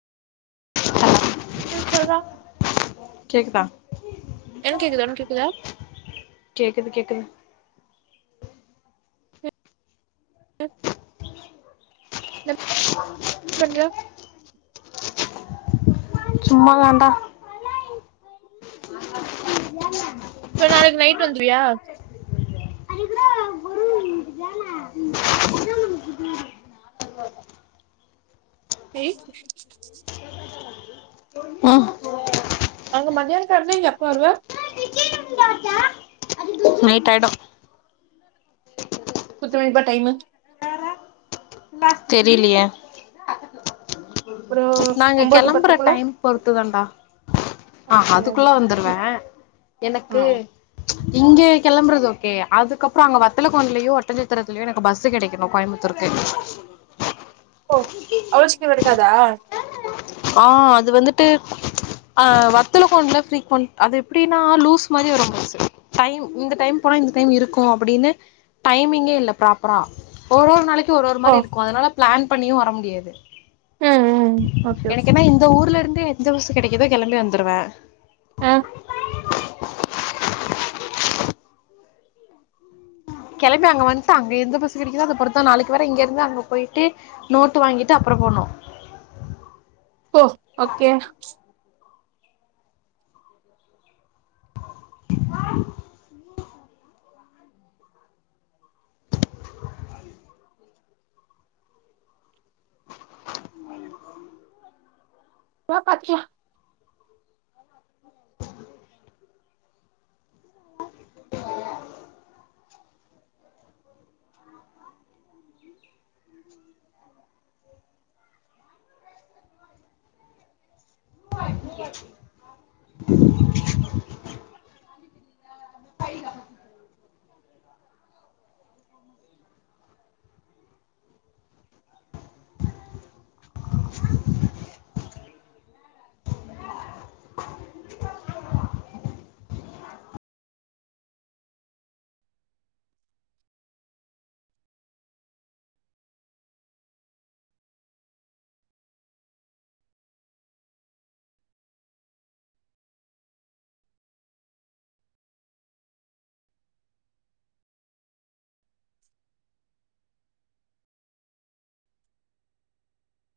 ஆ ம் சொல்றா கேக்குதா என் கேக்குது ஒன் கேக்குதா கேக்குது கேக்குது னப் பண்ற சும்மா தாண்டா [inaudible] இப்ப நாளைக் நைட் வந்துருவியா [unintelligible] [inaudible] ஈ ஆ அங்க மத்யான கெளம்னா இங்க எப்ப வருவே நைட் ஆய்டு குத்து மனிப்பா டைமு தெரிலியே ஒரு நாங்க ஒன்பது கெளம்புற பத்துக்குள்ள டைம் பொறுத்து தாண்டா ஆ அப்படியா அதுக்குள்ள வந்துருவே ஆ ஆ. எனக்கு இங்கே கெளம்புறது ஓக்கே அதுக்கப்றோ அங்க வத்தலகுண்ட்லியோ ஒட்டஞ்சத்திரத்லியோ எனக்கு பஸ்சு கெடைக்கணு கோயம்புத் துர்கு ஓ அவ்ளோ சீக்ரோ இருக்காதா ஆ அது வந்துட்டு ஆ வத்தல கொண்ட்ல பிரீகோன்ட் அது எப்டின்னா லூஸ் மாரி வரு பஸ்சு டைம் இந்த டைம் போனா இந்த டைம் இருக்கு அப்டின்னு டைமிங்கே இல்ல ப்ராப்பரா ஒரு ஒரு நாளைக்குக்கு ஒரு ஒரு ஓ மாரி இருக்கு அதனால பிளான் பண்ணியு வர முடியாது ம் ம் ஓகே எனக்கு ஓகே என்னா இந்த ஊர்ல இருந்து எந்த பஸ் கெடைக்குதோ கிளம்பி வந்துடுவே ஆ கிளம்பி அங்க வன்ட்டுங்க அங்க எந்த பஸ் கெடைக்குதோ அதபொறுத்தா நாளைக்கு வரே இங்க இருந்து அங்க போய்ட்டு நோட்டு வாங்கிட்டு அப்றோ போனோ போ ஓகே ஆஹ் பட்சியா